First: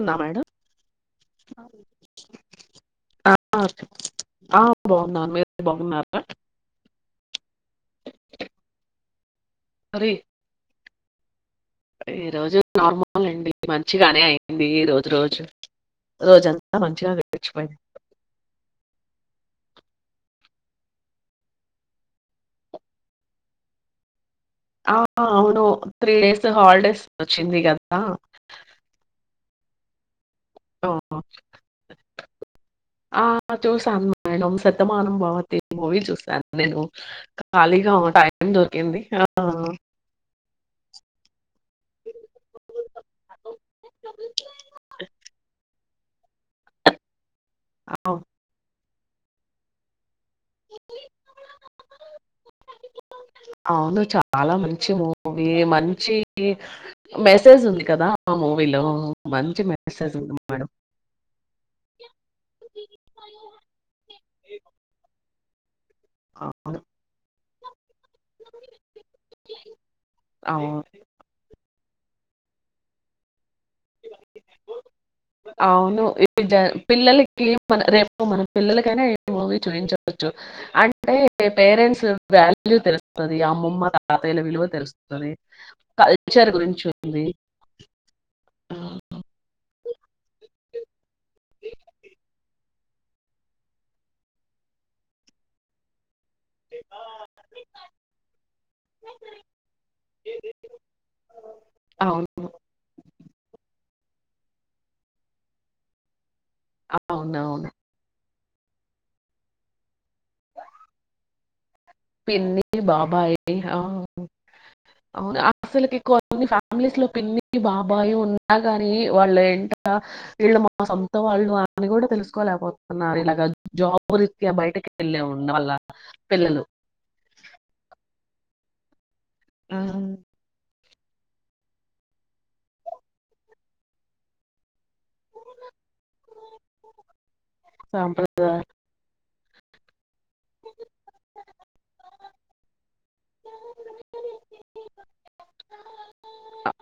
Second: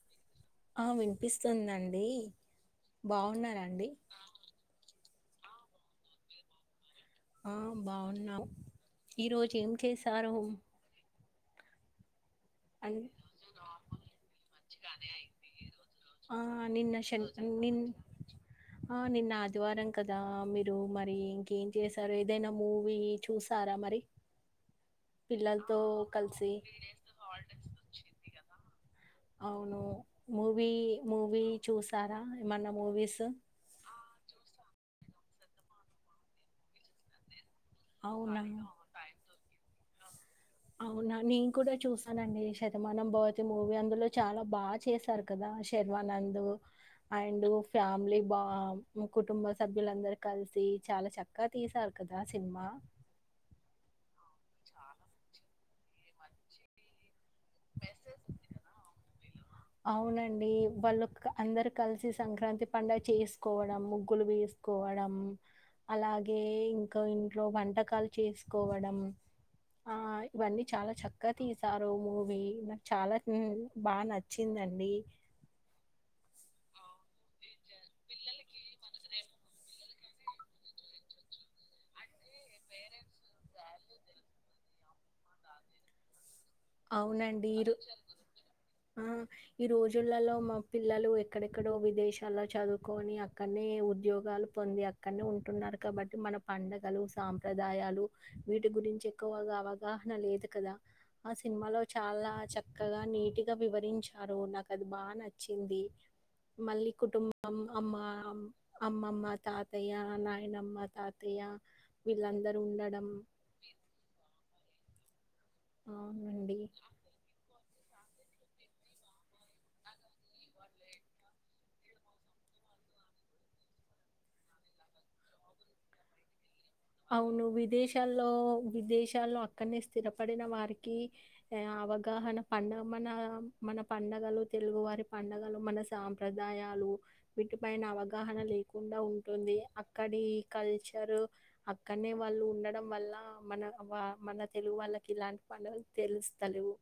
ఉందా మేడం ఆ వినిపిస్తుందండి బాగున్నరా అండి మీద బాగున్నారా ఆ బాగున్నావు ఈరోోజు ఏం చేశారు రే రోజు అన్ నార్మల్ అండి మంచిగానే అయింది రోజు రోజు ఆ రోజంతా నిన్న మంచిగా శన్ గడిచిపోయింది నిన్ రు మరి ఇంకేం చేసారు ఏదైనా మూవీ చూసారా మరి ఆ అవును పిల్లలతో త్రీ డేస్ కలిసి హాలిడేస్ వచ్చింది కదా అవును మూవీ ఆ, మూవీ చూసారా ఏమన్నా మూవీస్ బవతి మూవీ చుసను నిను క కాళీగా అవునా టైం దొరికింది ఆ అవునా నేను కూడా చూసానండి శతమానం బవతి మూవీ అందులో చాలా బాగా చేశారు కదా శర్వానందు అండ్ డ్ ఆ. ఫ్యామిలీ బా కుటుంబ సభ్యులందర్ కలిసి చాలా చక్కగా తీసారు కదా సినిమా అవును. చాలా మంచి మూవీ. మంచి మెసేజ్ ఉంది కదా ఆ మూవీలో. మంచి మెసేజ్ ఉంది అవునండి మేడం. వాళ్ళు అందరు కలిసి సంక్రాంతి పండుగ చేసుకోవడం ముగ్గులు వేసుకోవడం అలాగే అవును. ఇంకా ఇ లో వంటకాల్ చేసుకోవడం ఆ ఇవన్నీ అవును. చాలా చక్కగా తీస్ సారు ము వి నాకు చాలా హు బాగా నచ్చిందండి అవును ఈ జ పిల్లలకి రేపు మన పిల్లలకైనా ఏ మూవీ చూయిించవచ్చు అంటే పేరెంట్స్ వాల్యూ తెలుస్తది అమ్మమ్మ తాతయ్యల విలువ తెలుస్తది ఆ అవునండి ఈరో ఆ ఈ రోజ్ జుల్లలో మా పిల్లలు ఎక్కడెక్కడో విదేశాల చదువుకొని అక్కడనే ఉద్యోగాలు పొంది అక్కడనే ఉంటున్నారు కాబట్టి మన. పండగలు సాంప్రదాయాలు వీటి గురించి ఎక్కువగా అవగాహన లేదు కదా. ఆ సినిమాలో చాలా అవును. చక్కగా నీటుగా వివ వివరించారు నాకు అది బాగా నచ్చింది. మళ్ళీ కుటుంబం అవునవును. అమ్మ ఆమ్. అమ్మమ్మ తాతయ్య నాయినమ్మ తాతయ్య. వీళ్ళందరూ పన్నీర్ ఉండడం బాబా ఏ ఆహ్. అవునా ఆహ్. అస్సలకి ఎక్కువన్ని అవునండి ఫ్యామిలీస్ లో పిన్ని బా అబ్బాయి ఉన్నా గాని వాళ్ళు ఎంట వీళ్ళు మా సొంత వాళ్ళు అని కూడా తెలుసుకోలేకపోతున్నారు. ఇలాగ జాబు రీత్యా బయటకి వెళ్ళిన ఉన్న వాళ్ళ పిల్లలు. అవును విదేశాల్లో విదేశ. విదేశాల్లో ఆ! అక్కడనే స్థిరపడిన వారికి. కి ఆహ్ అవగాహన పండగ మన మన పండగలు తెలుగు వారి. పండగలు మన సాంప్రదాయాలు వీటిపైన అవగాహన సాంప్రదాయ లేకుండా ఉ ఉంటుంది అక్కడి కల్చర్. అక్కడ్నే వాళ్ళు ఉండడం వల్ల. మన మన తెలుగు వాళ్ళకి ఇలాంటి పండగలు తెలుస్తలేవు.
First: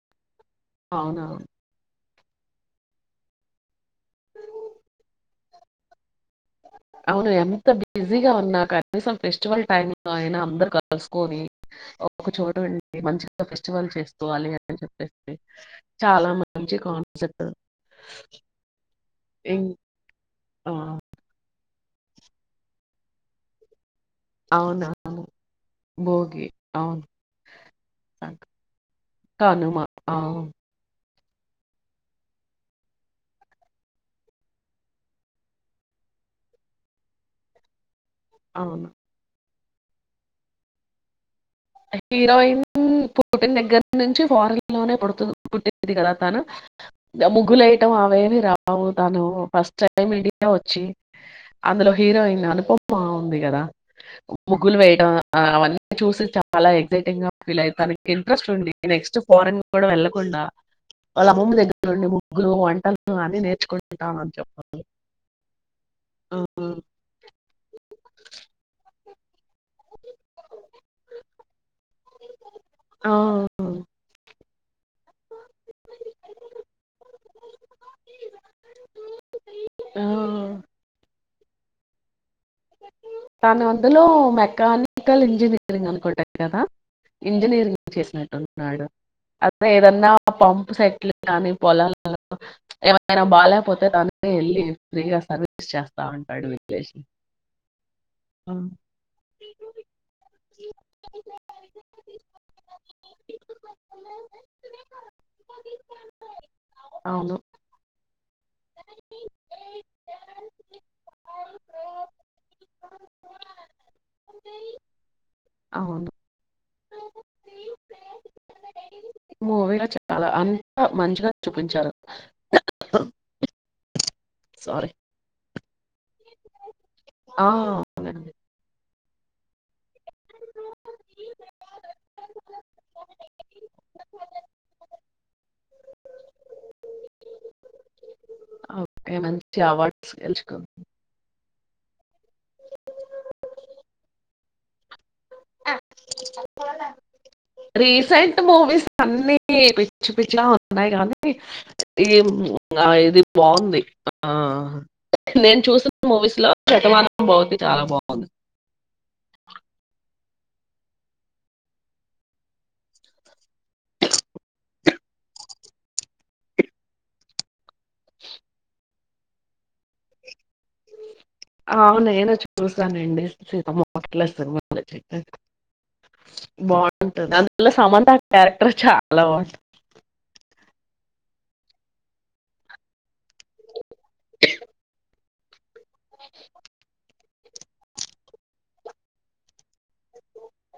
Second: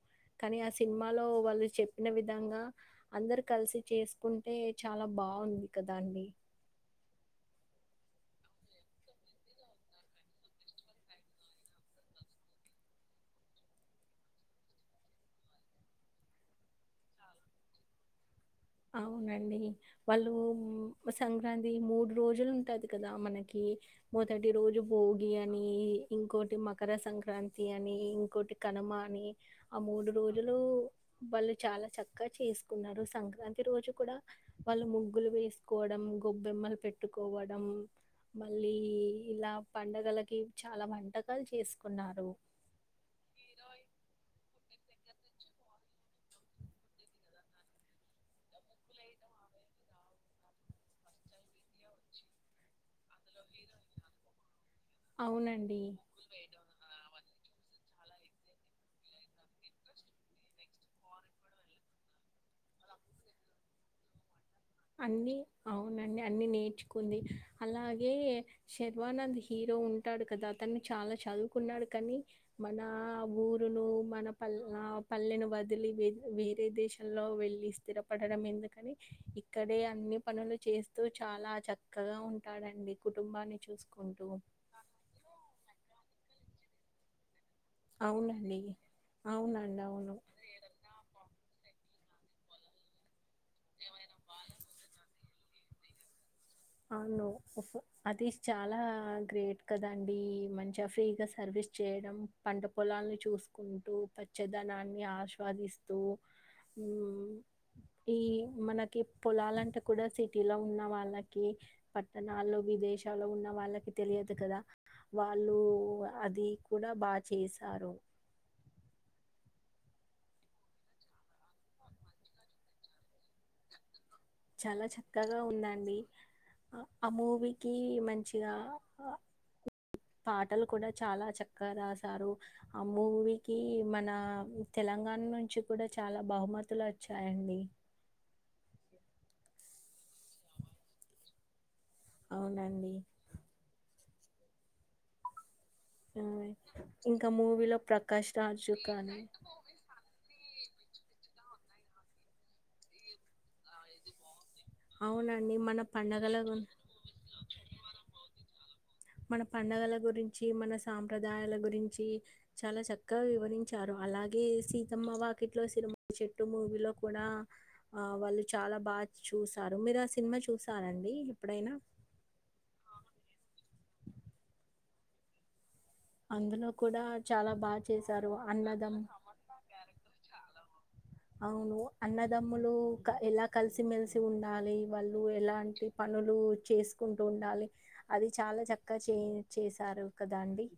కానీ ఆ అవునా? సినిమాలో వాళ్ళు చెప్ అదే విధంగా అందరు కలిసి చేసుకుంటే చాలా బాగుంది కదా అండి. అవును ఎంత బిజీగా ఉన్నా కనీసం ఫెస్టివల్ టైమ్ లో అయినా అందరు కలుసుకొని ఒక చోటుండీ. మంచిగా ఫెస్టివల్ చేసుకోవాలి. అని చెప్పేసి చాలా మంచి కాన్సెప్ట్. అవునండి ఇం వాళ్ళు ఆ! సంక్రాంతి. ఇది మూడు రోజులు ఉంటాది కదా మనకి. మొదటి రోజు అవునవును. భోగి అని భోగి. ఇంకోటి మకర అవును. సంక్రాంతి అని ఇంకోటి కనుమ అని కనుమ. ఆ మూడు అవును. రోజులు. వాళ్ళు చాలా చక్కగా చేసుకున్నారు సంక్రాంతి. ప్రతి రోజు కూడా వాళ్ళు ముగ్గులు వేసుకోవడం గొబ్బెమ్మలు పెట్టుకోవడం. మళ్ళీ అవును. ఇలా. పండుగలకి చాలా వంటలు. హీరోయిన్ పుట్టిన దగ్గర నుంచి ఫారన్. లోనే పుడుతుంది కదా తను ముగ్గులేయటం అవేవి రావు. తను ఫస్ట్ టైం ఇండియా వచ్చి అందులో హీరోయిన్ అనుపమా ఉంది కదా. ముగ్గులు వేయడం అవునండి. అవన్నీ చూసి చ. చాలా ఎక్సైటింగ్ గా ఫీల్ అయితానం ఇంట్రెస్ట్ ఉంది నెక్స్ట్ ఫారెన్ కూడా వెళ్ళకుండా వాళ్ళ అమ్మమ్మ దగ్గర ఉండి ముగ్గులు వంటలు అన్ని నేర్చుకుంటా అని చెప్పడం. అన్ని అవునండి అన్ని నేర్చుకుంది అలాగే. ఏ షేప్. హీరో ఉంటాడు కదా అతన్ని చాలా చదువుకున్నాడు కానీ మన ఆ. ఆ. ఊరును మన పల్ పల్లెను వదిలి వ వేరే దేశంలో వెళ్ళి స్థిరపడడం ఎందుకని ఇక్కడే ఆ అన్ని పనులు చేస్తూ చాలా చక్కగా ఉంట తను అందులో మెకానికల్ ఇంజనీరింగ్ అనుకుంటాను కద ఇంజనీరింగ్ అవునండి. చేసినట్టుంటున్నాడు అదే అవునండి. ఏదన్నా అవును. పంప్ సెట్లు కానీ పొలాలు ఆయన బాలేకపోతే దాని వెళ్ళి ఫ్రీగా సర్వీస్ చేస్తా ఉంటాడు లేసి అవును అది చాలా గ్రేట్ కదండి మంచిగా ఫ్రీగా సర్వీస్ చేయడం పంట పొలాలను చూసుకుంటూ పచ్చదనాన్ని ఆస్వాదిస్తూ అవును ఈ మనకి పొలాలంటే కూడా సిటీలో ఉన్న వాళ్ళకి ది పట్టణాల్లో విదేశాల్లో ఉన్న వాళ్ళకి తెలియదు కదా వాళ్ళు అవును. అది అయినా బా చేశారు మూవీలో చాలా అంతా మంచిగా చూపించారు చాలా సారీ. చక్కగా ఉన్నా ది ఆ మూవీకి మంచిగా పాటలు కూడా చాలా చక్కగా రాశారు ఆ మూవీకి మన తెలంగాణ నుంచి కూడా చాలా బహుమతులు వచ్చాయండి ఓకే మంచి అవార్డ్స్ గెలుచుకు అవునండి హ్మ్. ఇంకా మూవీలో ప్రకాష్ రీసెంట్ రాజు మూవీస్ కానీ అన్నీ పిచ్చి పిచ్చలా ఉ ఉన్నాయి కానీ ఈ ఇది బావుంది ఆ అవునండి. నేను మన చూసిన పండగల మూవీస్ లో గు శతమానం భవతి చాలా బావుంది మన పండగల గురించి మన సాంప్రదాయాల గురించి చాలా చక్కగా వివరించారు అలాగే సీతమ్మ వాకిట్లో సినిమా చెట్టు మూవీలో కూడా ఆ వాళ్ళు చాలా బాగా చూసారు మీరు ఆ సినిమా చూస్త అవు నేను చూసానండి సీత పట్లా స మ చె అందులో కూడా బాగుంటుంది చాలా అందుల్లో బాగా సమంత చేశారు క్యారెక్టర్ అన్నదం చాలా బాగుంటుంది అవును అన్నదమ్ములు ఎలా కల్సి మెలిసి ఉండాలి వాళ్ళ ఎలాంటి పనులు చేసుకుంట ఉండాలి అది చాలా చక్కగా చేంజ్ చేసారు కదా అండి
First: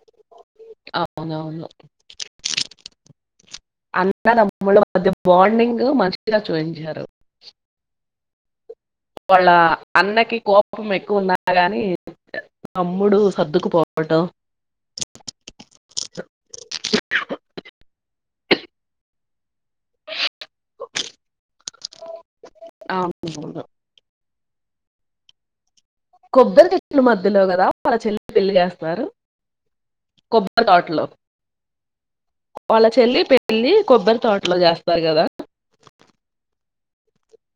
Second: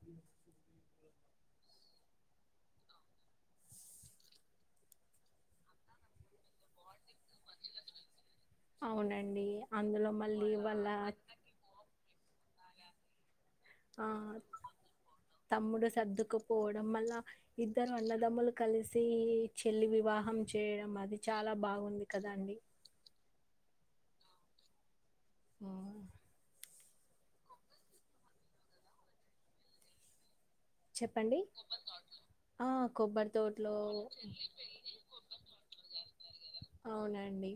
అవునవును అన్నదమ్ముల బాండింగ్ మంచిగా చూయించారు వాళ్ళ అవునండి అందులో అన్నకి మళ్ళీ వాళ్ళ కోపం ఎక్కువ ఉన్నా గాని తమ్ముడు ఆ సర్దుకుపోవటం తమ్ముడు సర్దుకుపోవడం వల్ల ఇద్దరు అన్నదమ్ములు కలిసి చెల్లి వివాహం చేయడం అది చాలా బాగుంది కదండి అవును అవును కొబ్బరి చెట్లు మధ్యలో కదా వాళ్ళ చెల్లి పెళ్లి చేస్తారు కొబ్బరి కొబ్బరి తోటలో చెప్పండి ఆ వాళ్ళ చెల్లి కొబ్బరి పెళ్లి తోటలో కొబ్బరి తోటలో చేస్తారు కదా అవునండి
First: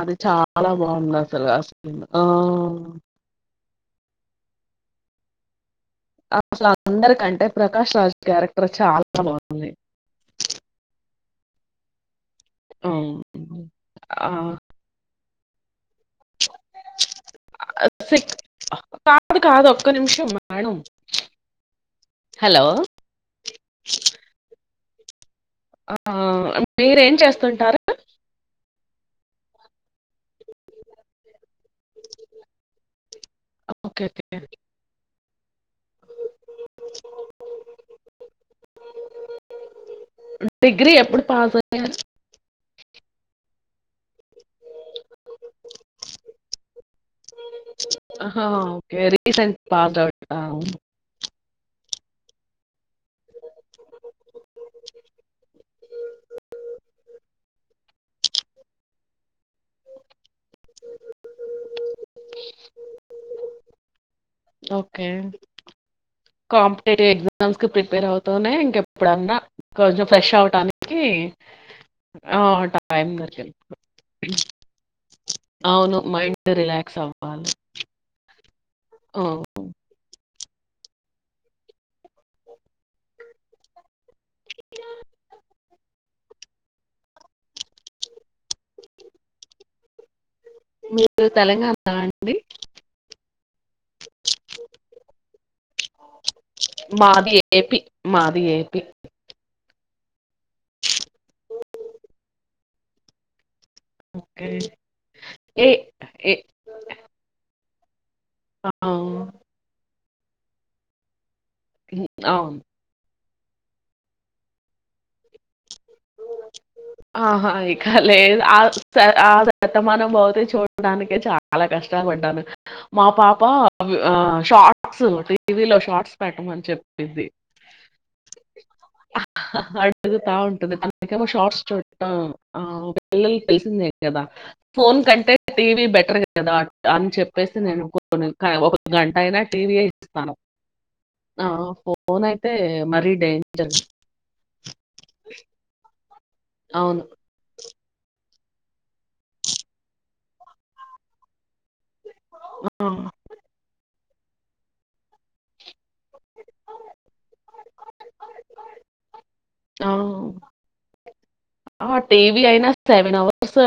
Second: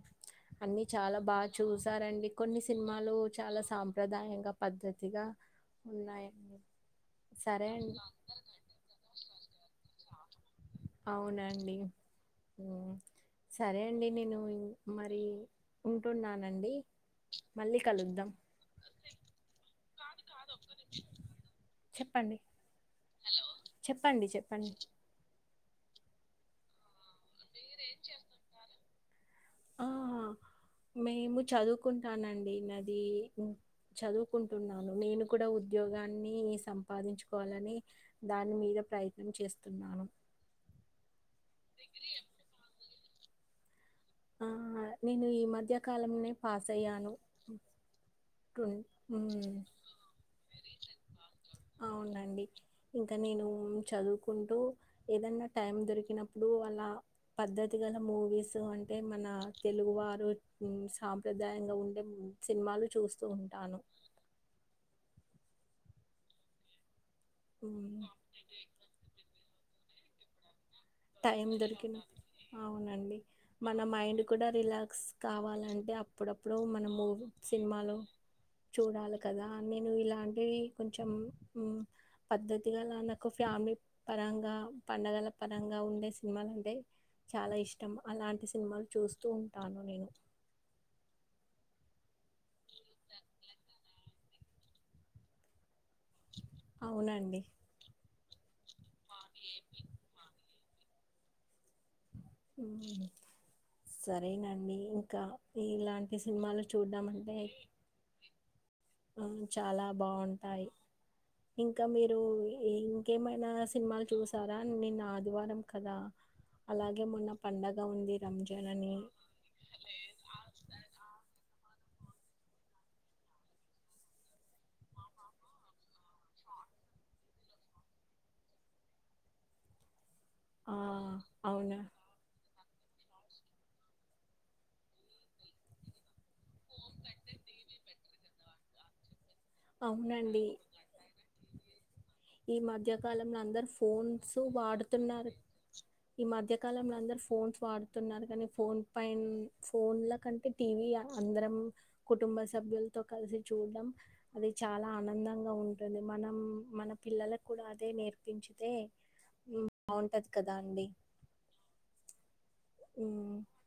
అది చాలా అన్ని బాగుంది చాలా బాగా అసలు అసలు ఆ, చూసారండి కొన్ని సినిమాలు చాలా సాంగ్స్ ప్రధానంగా పద్ధతిగా ఉన్నాయండి అసలు అందరికంటే సరే ప్రకాష్ అండి రాజ్ క్యారెక్టర్ చాలా బాగుంది అవునండి ఉమ్. సరే అండి ఆ, నేను మరి ఉంటున్నాను కాదు కాదు ఒక్క నిమిషం మేడం చెప్పండి హలో చెప్పండి చెప్పండి ఆ మీరు ఏం చేస్తుంటారు ఆ! మేము చదువుకుంటానండి అది ఓకే ఓకే చదువుకుంటున్నాను నేను కూడా ఉద్యోగాన్ని సంపాదించుకోవాలని దాని మీద ప్రయత్నం చేస్తున్నాను డిగ్రీ ఎప్పుడు పాస్ అయ్యారు డిగ్రీ నేను ఈ మధ్య కాలంలోనే పాస్ అయ్యాను ఓకే రీసెంట్ పాస్ అవుట్ అవునండి ఇంకా నేను చదువుకుంటూ ఏదన్నా టైం దొరికినప్పుడు వాళ్ళ పద్ధతి గల మూవీస్ అంటే అంటే మన తెలుగు వారు సాంప్రదాయంగా ఉండే సినిమాలు చూస్తూంట ఆను ఓకే క్యాంపు ఎగ్జామ్ ఎగ్జామ్ కు ఉమ్. ప్రిపేర్ అవుతూనే ఇంకెప్పుడన్నా కొంచెం ఫ్రెష్ అవటానికి టైం దొరికిన ఆ టైం అవునండి దొరికింది మన మైండ్ కూడా రిలాక్స్ కావాలంటే అవును మైండ్ అప్పుడప్పుడు మనము రిలాక్స్ మూవీస్ అవ్వాలి సినిమా చూడాలి ఆ, కదా నేను ఇలాంటి ఏ కొంచెం యూ పద్ధతి గల నాకు ఫ్యామిలీ పరంగా పండగల ప అనంగా ఉండే సినిమాలు అంటే చాలా ఇష్టం అలాంటి సినిమాలు చూస్తూ ఉంటాను నేను మీరు తెలంగాణ నా అండి మాది అవునండి ఏపి మాది ఏపి ఓ సరేనండి ఇంకా ఏ ఇలాంటి ఏ సినిమాలు చూద్దామంటే ఆ, ఉమ్ చాలా అప్ బాగుంటాయి ఇంకా మీరు అవును ఏం ఇంకేమైనా సినిమాలు చూసారా నిన్న ఆదివారం కదా అలాగే మొన్న ఆహా పండగ ఇక ఉంది లేదు ఆ రంజాన్ అని. ఆ శతమానం భవతి చూడ్డానికే చాలా కష్టం కష్టపడ్డాను మా పాప ఆ షార్ట్స్ టీవీలో షార్ట్స్ పెట్టమని చెప్పింది అహహా ఆ! [unintelligible] షార్ట్స్ అవునా? చూడం ఆ పిల్లలు తెలిసిందే కదా ఫోన్ కంటే టీవీ బెటర్ కదా అని చెప్పేసి నేను కొన్ని ఒక గంట అయినా టీవీయే అవును ఇస్తాను. అండి ఆ హో ఈ మధ్యకాలంలో అందరు ఫోన్స్ ఉ వాడుతున్నారు ఈ మధ్య కాలంలో అవును. అందరు ఫోన్స్ వాడుతున్నారు కానీ ఫోన్ పైన్ ఫోన్లో కంటే టీవీ అందరం కుటుంబ ఆ! సభ్యులతో కలిసి చూడం అది చాలా ఆనందంగా ఉంటుంది మనం మన పిల్లలకు కూడా అదే నేర్పించితే యూ ఆ! బాగుంటది కదా అండి ఆ టీవ్ వీ అయినా సెవెన్ అవర్స్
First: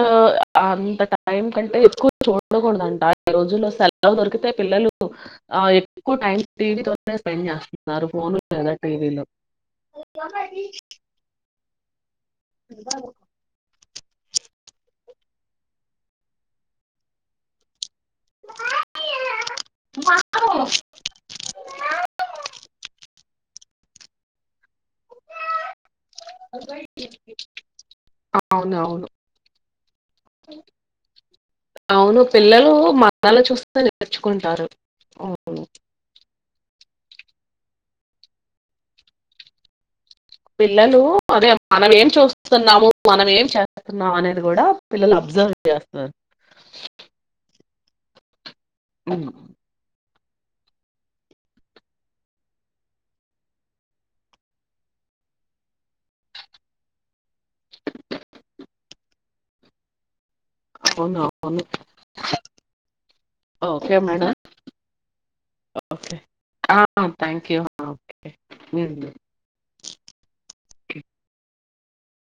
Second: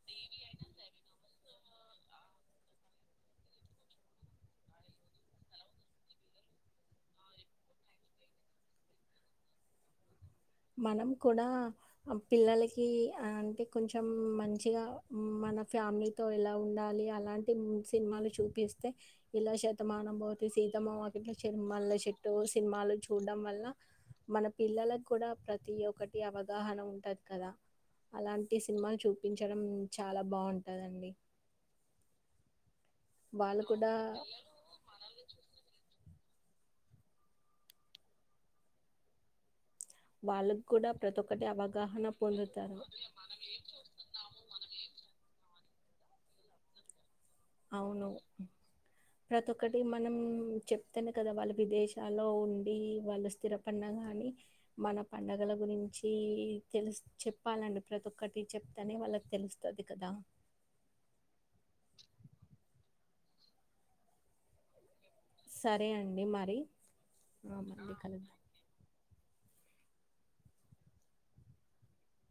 అంత టైం కంటే ఎక్కువ చూడకూడదంట ఈ రోజులు సెలవు దొరికితే పిల్లలు ఆ ఎక్కువ టైం టీవీ తోనే స్పెండ్ చేస్తున్నారు ఫోన్లు లేదా టీవీలో మనం కూడా ఆమ్ పిల్ పిల్లలకి అంటే కొంచెం మంచిగా మన ఫ్యామిలీతో ఎలా ఉండాలి అలాంటివి తిన్ మాలు చూపిస్తే ఇలా శతమానం భవతి, సీతమ్మ వాకిట్లో సిరిమల్లె చెట్టు సినిమాలు చూడడం వల్ల మన పిల్లల కూడా ప్రతి ఒక్కటి అవగాహన ఉంటాది కదా అలాంటి అవును సినిమాలు అవును చూపించడం చాలా బాగుంటాదండి వాళ్లే చూస్తే నేర్చుకుంటారు అవును వాళ్ళకు కూడా పిల్లలు ప్రతి ఒక్కటి అదే మనం అవగాహన ఏం పొందుతారు చూస్తున్నాము మనం ఏం చేస్తున్నాము అనేది గూడా పిల్లలు అబ్జర్వ్ చేస్తారు అవును ఉమ్, ప్రతి ఒక్కటి మా మనం చెప్తేనే కదా వాళ్ళు విదేశాల్లో ఉండి వాళ్ళు స్థిరపన్న కానీ మన పండగల గురించి తెలు చెప్పు చెప్పాలండి ప్రతి ఒక్కటి చెప్తానే వాళ్ళకి తెలుస్తది కదా అవునవును ఓకే మేడం సరే ఓకే అండి మరి ఆ థ్యాంక్ ఆ, యూ మళ్ళీ కలుద్దాం